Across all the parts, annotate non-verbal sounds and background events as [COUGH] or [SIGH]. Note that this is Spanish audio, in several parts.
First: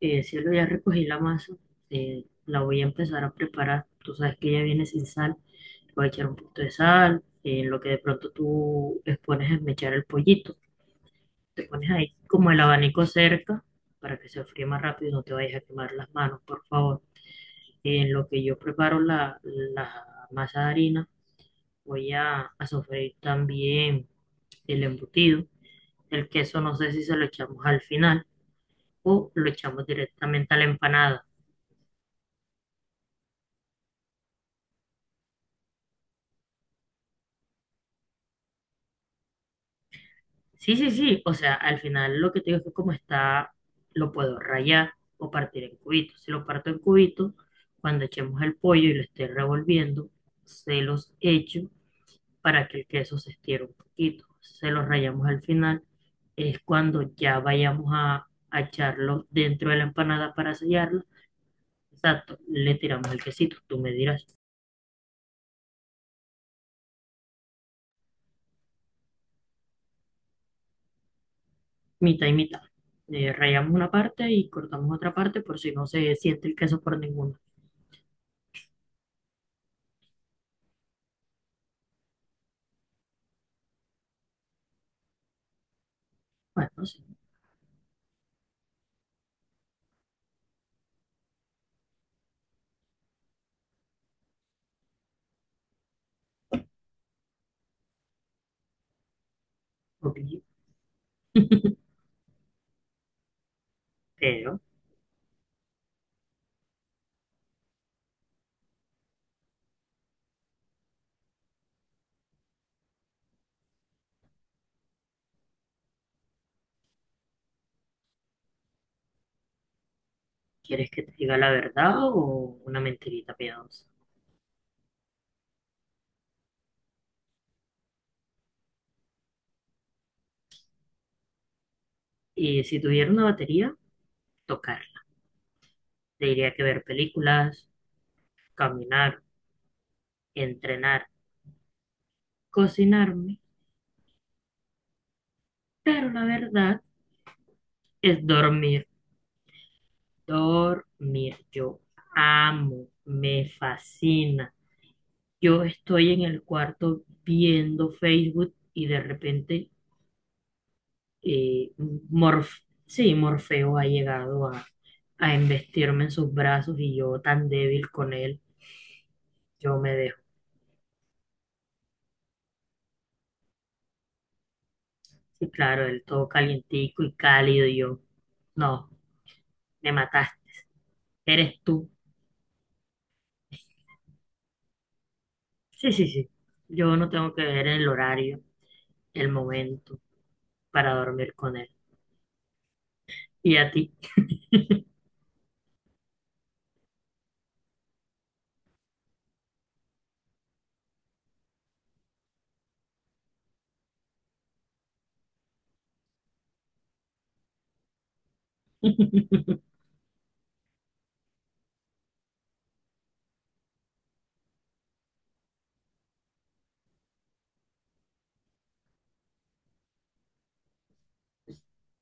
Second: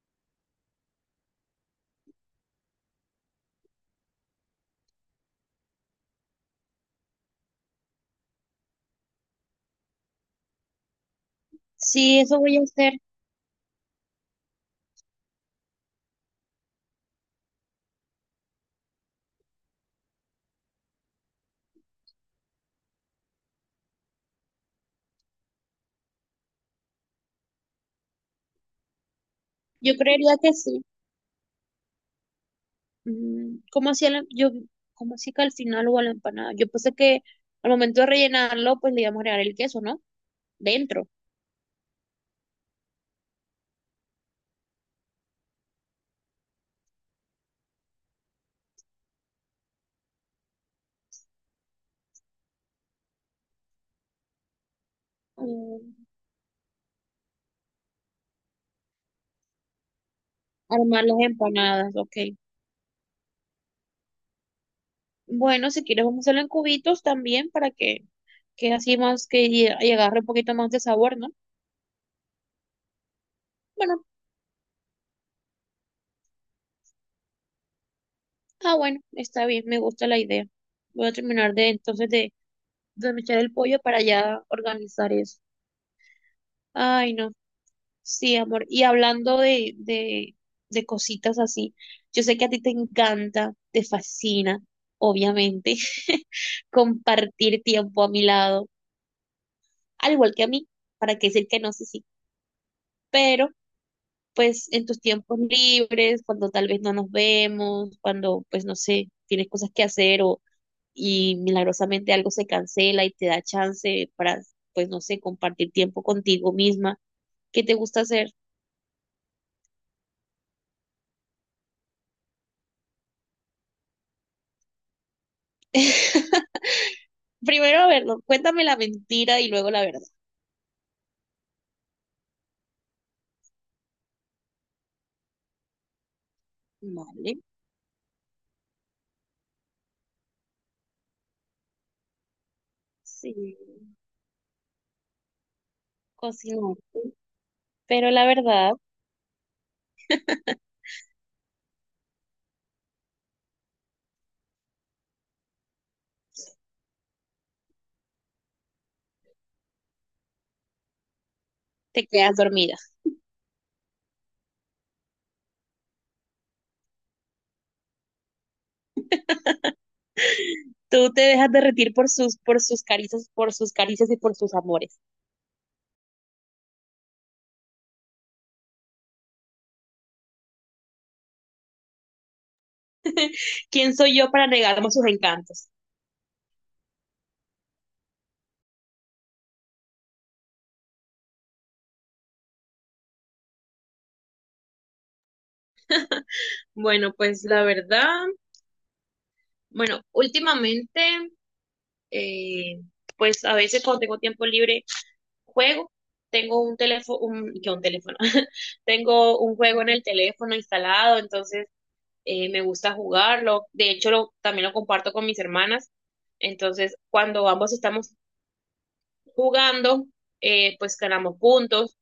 Cielo, ya recogí la masa, la voy a empezar a preparar. Tú sabes que ella viene sin sal, le voy a echar un poquito de sal, lo que de pronto tú les pones a mechar el pollito. Te pones ahí Sí, eso como voy el a hacer. abanico cerca para que se enfríe más rápido y no te vayas a quemar las manos, por favor. En lo que yo preparo la masa de harina, voy a sofreír también el embutido. El queso no sé si se lo echamos al final o lo echamos Yo creería que directamente a la sí. empanada. Mm, ¿cómo hacía cómo hacía que al final o a la empanada? Yo pensé que al momento de rellenarlo, pues le íbamos a agregar el queso, ¿no? Sí, sí, Dentro. sí. O sea, al final lo que te digo es que como está, lo puedo rayar o partir en cubitos. Si lo parto en cubitos, cuando echemos el pollo y lo esté revolviendo, se los echo para que el queso se estire un poquito. Se los rayamos al final. Mm, Es cuando ya vayamos a echarlo dentro de la empanada para sellarlo. armar las empanadas, ok. Exacto, le tiramos el quesito. Tú me dirás, Bueno, si quieres vamos a hacerlo en cubitos también para que así más que agarre un poquito más de sabor, ¿no? mitad y mitad. Rayamos una Bueno, parte y cortamos otra parte por si no se siente el queso por ninguna. ah, bueno, está bien, me gusta la idea. Voy a terminar de entonces de mechar el pollo para ya organizar eso. Bueno, sí. Ay, no. Sí, amor. Y hablando de cositas así, yo sé que a ti te encanta, te fascina, obviamente, [LAUGHS] compartir tiempo a mi lado, al Ok. igual que a mí, para qué decir que no, sí, sí. Pero, Pero, pues, en tus tiempos libres, cuando tal vez no nos vemos, cuando, pues, no sé, tienes cosas que hacer o y milagrosamente algo se cancela y te da chance para, pues, no sé, compartir tiempo contigo misma, ¿qué te gusta hacer? ¿quieres que te diga la verdad o una mentirita piadosa? [LAUGHS] Primero, a ver, no, cuéntame la mentira y luego la verdad. Y si tuviera una batería, tocar. Te diría que ver Vale, películas, caminar, entrenar, cocinarme. sí, Pero la verdad cocinaste, pero la es verdad, dormir. [LAUGHS] Dormir. Yo amo, me fascina. Yo estoy en el cuarto viendo Facebook y de repente. Y te quedas Morf, dormida. sí, Morfeo ha llegado a embestirme en sus brazos y yo tan débil con él, yo me dejo. Tú te dejas derretir por sus caricias, por sus caricias y por sus amores. Sí, claro, él todo calientico y cálido y yo, no, me mataste, eres tú. ¿Quién soy yo para negarme sus encantos? Sí, sí, sí, yo no tengo que ver el horario, el momento para dormir con él. ¿Y a ti? [LAUGHS] Bueno, pues la verdad, bueno, últimamente, eh, pues a veces cuando tengo tiempo libre, juego. Tengo un teléfono, un, que un teléfono, [LAUGHS] tengo un Entiendo. juego en el teléfono instalado, entonces me gusta jugarlo, de hecho también lo comparto con mis hermanas, entonces cuando ambos estamos jugando, pues ganamos puntos,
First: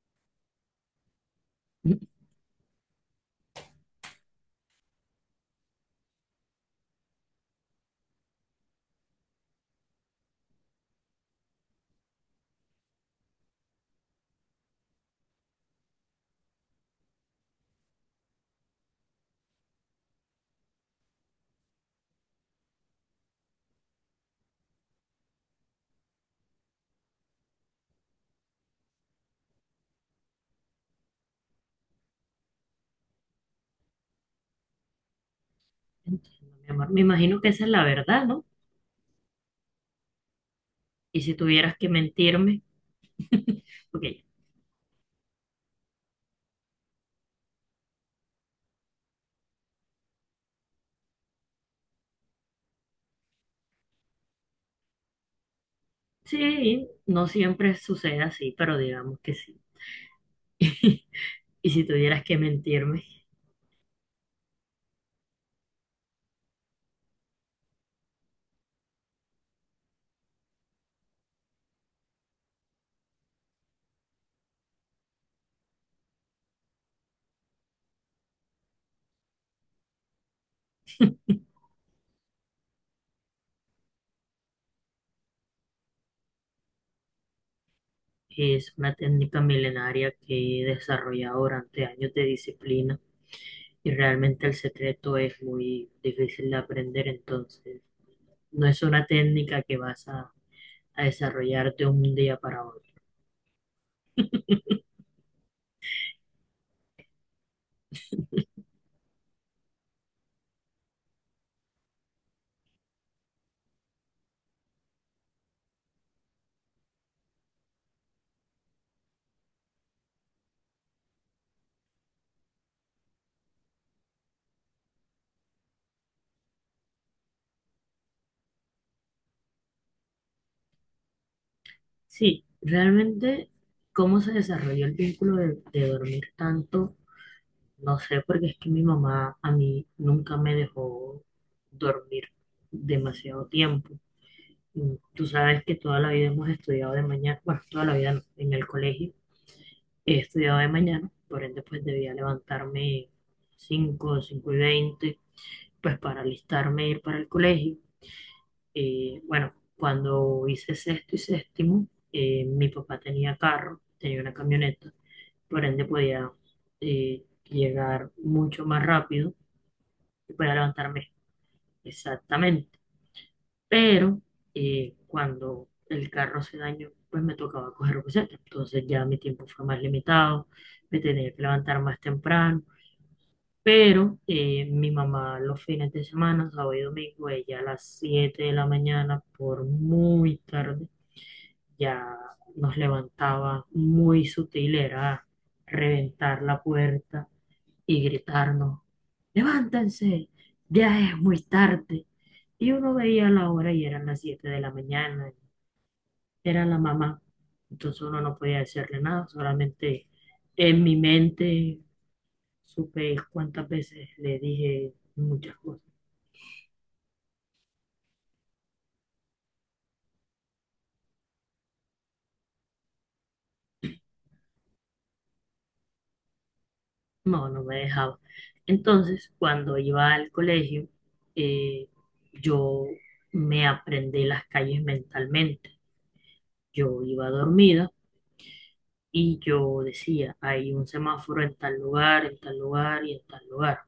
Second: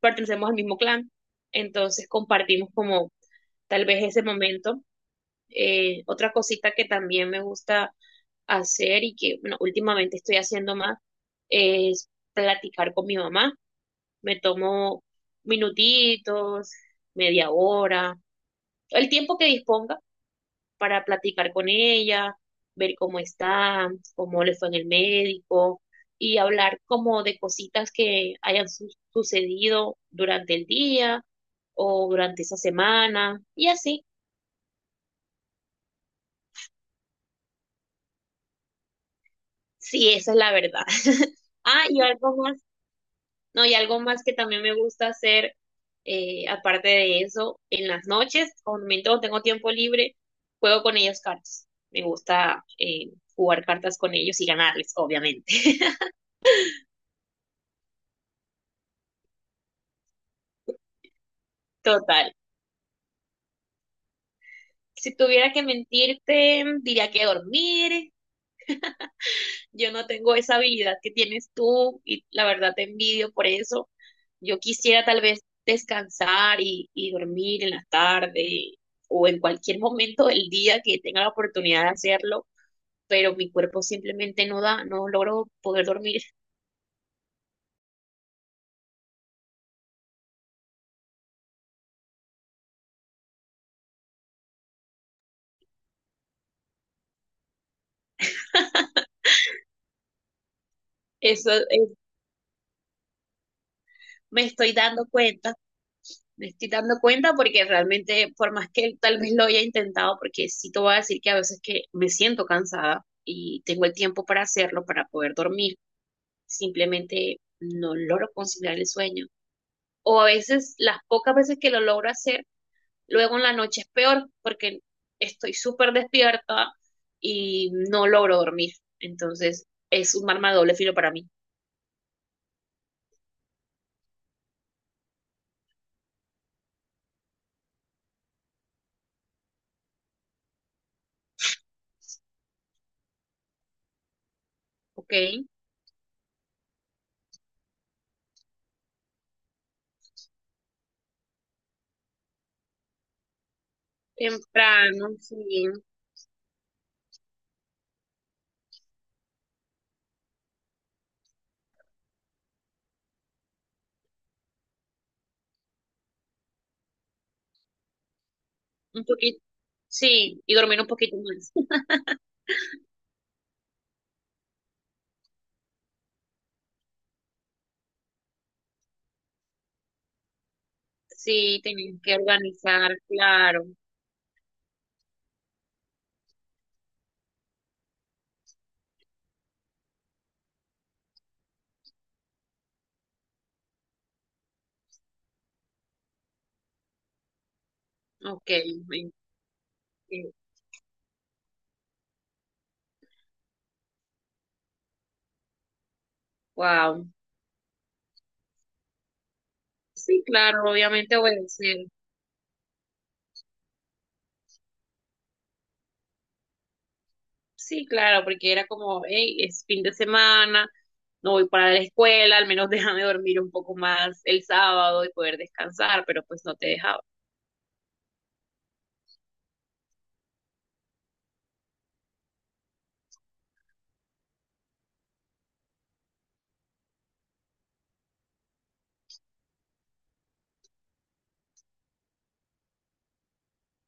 pertenecemos al mismo clan, entonces compartimos como tal vez ese momento. Otra cosita que también me gusta hacer y que bueno, últimamente estoy haciendo más es platicar con mi mamá. Me tomo minutitos, media hora, el tiempo que disponga para platicar con ella, ver cómo está, cómo le fue en el médico y hablar como de cositas que hayan sucedido durante el día o durante esa semana y así. Mi amor, me imagino que esa es la verdad, ¿no? Sí, esa es la verdad. Y si [LAUGHS] tuvieras Ah, que y algo mentirme, más, no, y algo ok. más que también me gusta hacer, aparte de eso, en las noches, cuando tengo tiempo libre, juego con ellos cartas. Me gusta jugar cartas con ellos y ganarles, obviamente. [LAUGHS] Sí, no siempre sucede así, pero digamos que sí. [LAUGHS] Y si tuvieras Total. que mentirme, Si tuviera que mentirte, diría que dormir. Yo no tengo esa habilidad que tienes tú y la verdad te envidio por eso. Yo quisiera tal vez descansar y dormir en la tarde o en cualquier momento del día que tenga la oportunidad de hacerlo, pero mi cuerpo simplemente no da, no logro poder dormir. es una técnica milenaria que he desarrollado durante años de disciplina y realmente el secreto es muy difícil de aprender, entonces no es una técnica que vas a [LAUGHS] Eso desarrollar de un día para otro. me estoy [LAUGHS] dando cuenta. Me estoy dando cuenta porque realmente, por más que tal vez lo haya intentado, porque sí te voy a decir que a veces que me siento cansada y tengo el tiempo para hacerlo, para poder dormir, simplemente no logro conciliar el sueño. O a veces, las pocas veces que lo logro hacer, luego en la noche es peor porque estoy súper despierta y no logro dormir. Entonces, es un arma de doble filo para mí. Sí, realmente cómo se desarrolló el vínculo de dormir tanto. No sé, porque es que mi mamá a mí nunca me dejó dormir demasiado tiempo. Mm. Ok, Tú sabes que toda la vida hemos estudiado de mañana, bueno, toda la vida no, en el colegio he estudiado de mañana, por ende pues debía levantarme cinco cinco y temprano, veinte sí, pues para alistarme e ir para el colegio. Bueno, cuando hice sexto y séptimo, mi papá tenía carro, tenía una camioneta, por ende podía llegar mucho más un rápido. poquito, sí, Voy a y dormir un levantarme poquito más. [LAUGHS] exactamente. Pero cuando el carro se dañó, pues me tocaba coger buseta. Entonces ya mi tiempo fue más limitado, me tenía que Sí, levantar más tenían que temprano. organizar, claro. Pero mi mamá los fines de semana, sábado y domingo, ella a las 7 de la mañana, por muy tarde, ya nos levantaba muy sutil, era reventar la puerta y Ok, gritarnos: levántense, ya es muy tarde. Y uno veía la hora y eran las 7 de la mañana, era la wow. mamá. Entonces uno no podía hacerle nada, solamente Sí, claro, en mi obviamente mente obedecer. supe cuántas veces le dije muchas cosas. Sí, claro, porque era como, hey, es fin de semana, no voy para la escuela, al menos [LAUGHS] déjame dormir un poco más el sábado y poder descansar, pero pues no te dejaba. No, no me dejaba. Entonces, cuando iba al colegio, eh, yo me aprendí las calles mentalmente. Yo iba dormida y yo decía: hay un semáforo en tal lugar y en tal lugar.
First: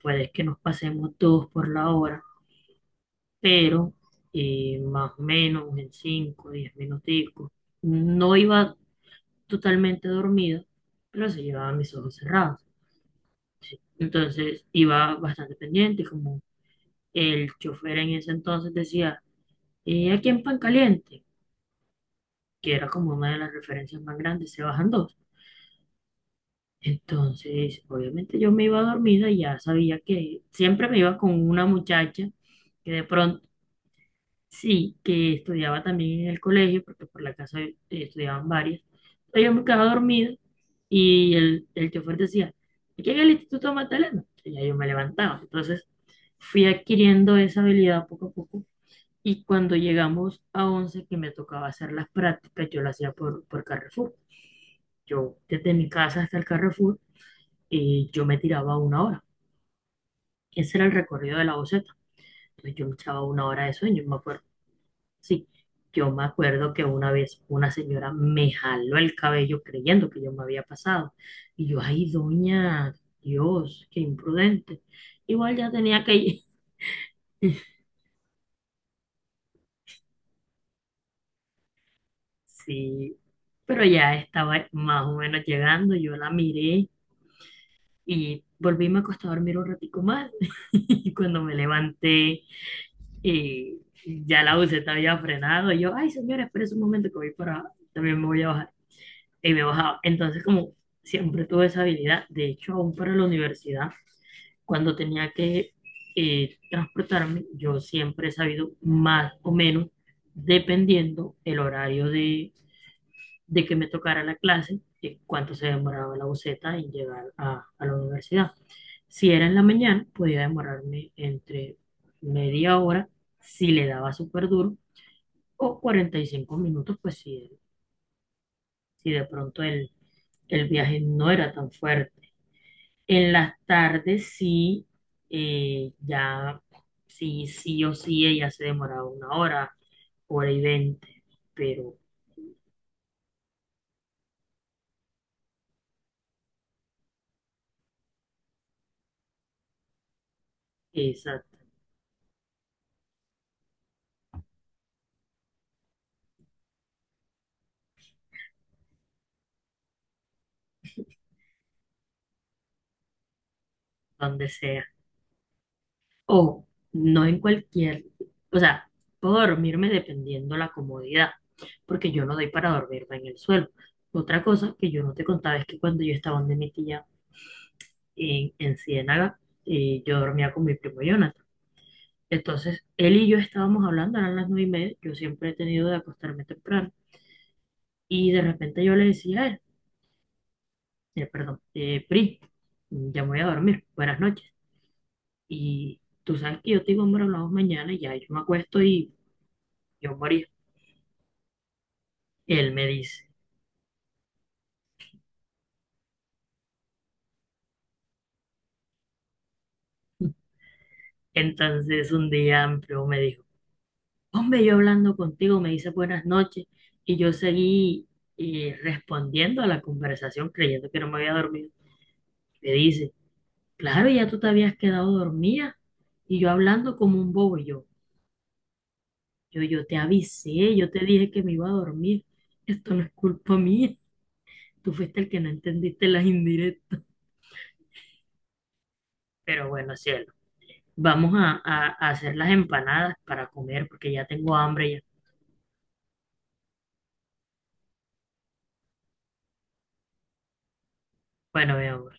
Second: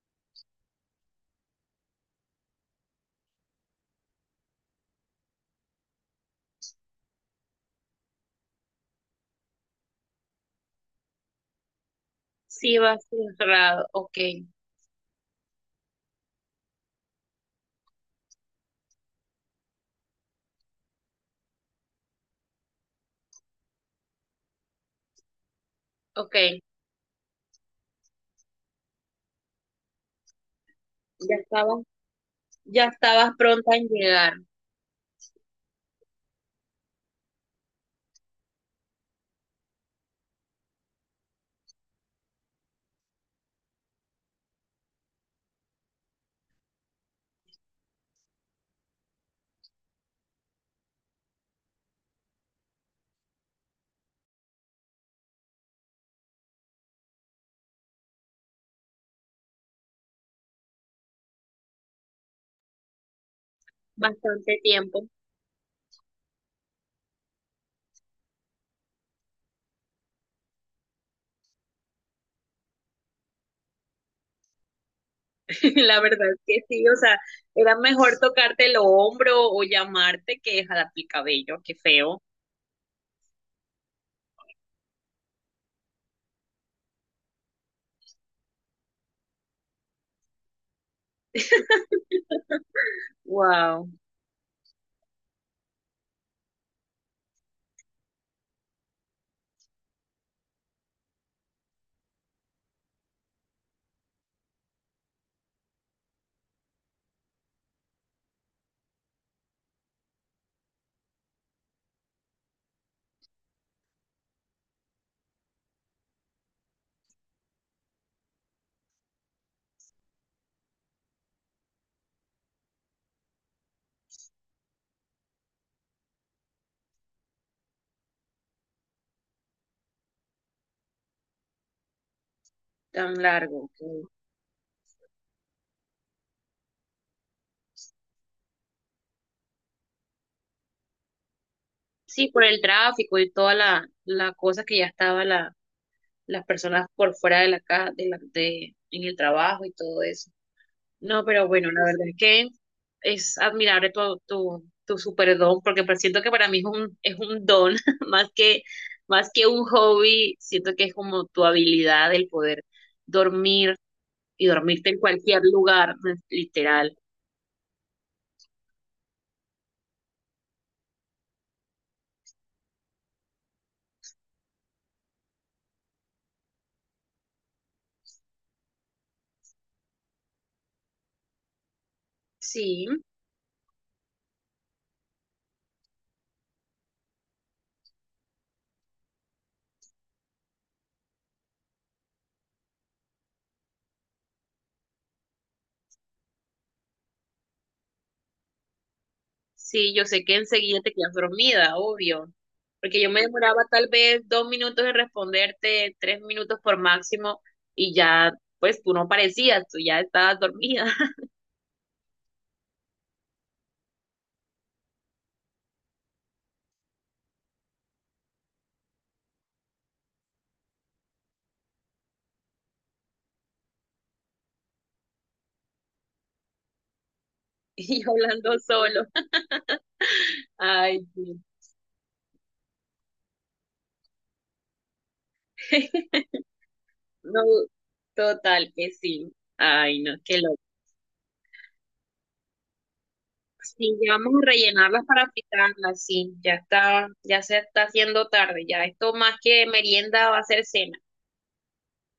Puede que nos pasemos todos por la hora, pero más o menos en 5, 10 minuticos. No iba totalmente dormida, pero se llevaba mis ojos cerrados. Sí, vas ¿Sí? cerrado. Ok, Entonces iba bastante pendiente, como el chofer en ese entonces decía: aquí en Pan Caliente, que era como una de las referencias más grandes, se bajan dos. ok. Entonces, obviamente yo me iba dormida y ya sabía que siempre me iba Ya con una estabas, muchacha ya que de estabas pronto, pronta en llegar, sí, que estudiaba también en el colegio, porque por la casa estudiaban varias. Entonces yo me quedaba dormida y el chofer decía: aquí en el Instituto Magdalena. Y ya yo me levantaba. Entonces fui adquiriendo esa habilidad poco a poco y cuando llegamos a 11 que me tocaba hacer las prácticas, yo las hacía por Carrefour. Yo desde mi casa hasta el Carrefour y yo me tiraba una hora. Ese era el recorrido de la boceta. Entonces yo me echaba una hora de sueño, me acuerdo. bastante tiempo. Sí, yo me acuerdo que una vez una señora me jaló el cabello creyendo que yo me había pasado. Y yo, ay, doña, Dios, qué imprudente. Igual ya [LAUGHS] La tenía que verdad es ir. que [LAUGHS] sí, o sea, era mejor tocarte el hombro o llamarte que jalar el cabello, qué feo. Sí, pero ya estaba más o menos llegando, yo la miré y volví y me acosté a dormir un ratico más. [LAUGHS] Y cuando me levanté, [LAUGHS] Y Wow, ya el auto se había frenado. Y yo, ay, señora, espérese un momento que voy para. También me voy a bajar. Y me bajaba. Entonces, como siempre tuve esa habilidad, de hecho, aún para la universidad, cuando tenía que transportarme, yo siempre he sabido más o menos, dependiendo el horario de que me tocara la clase, cuánto se demoraba la buceta en llegar a la universidad. Si era en la mañana, podía demorarme entre media hora si le daba súper duro o 45 minutos, pues si, si de pronto el viaje no era tan fuerte. tan En las largo. Ok. tardes sí, ya sí, sí o sí, ella se demoraba una hora, hora y veinte, pero Sí, por el tráfico y toda la cosa que ya estaba las personas por fuera de la casa, en el trabajo y todo eso. No, pero exacto bueno, la verdad es que es admirable tu super don, porque pues siento que para mí es es un don, [LAUGHS] más que, más que un hobby, siento que es como tu habilidad el poder dormir y donde sea dormirte en cualquier lugar, pues, o literal. no en cualquier, o sea, puedo dormirme dependiendo la comodidad, porque yo no doy para dormirme en el suelo. Otra cosa que yo no te contaba es que cuando yo estaba donde mi tía en Ciénaga, yo dormía con mi primo Jonathan. Entonces, Sí, él y yo estábamos hablando, eran las 9:30, yo siempre he tenido de acostarme temprano, y de repente yo le decía a él: perdón, Pri, ya me voy a dormir, buenas noches. Y tú sabes que yo te digo: hombre, hablamos mañana. Y ya yo me acuesto y sí, yo yo sé que morí. enseguida te quedas dormida, obvio, Y él me porque yo me dice. demoraba tal vez dos minutos en responderte, tres minutos por máximo, y ya, pues tú no parecías, tú ya estabas dormida. Entonces un día amplio me dijo: hombre, yo hablando contigo me dice buenas noches y yo seguí respondiendo a la conversación creyendo que no me había dormido. Me dice: claro, ya tú te habías quedado dormida y yo hablando como un bobo y [LAUGHS] y yo hablando solo. [LAUGHS] Yo, te avisé, yo te Ay, dije sí. que me iba a dormir, esto no es culpa mía, tú fuiste el que no entendiste las [LAUGHS] indirectas. no, total que sí. Pero bueno, Ay, no, cielo, qué loco. vamos a hacer las empanadas para comer Sí, porque ya ya vamos a tengo hambre ya. rellenarlas para fritarlas, sí, ya está, ya se está haciendo tarde, ya esto más que merienda va a ser cena. Bueno, mi amor.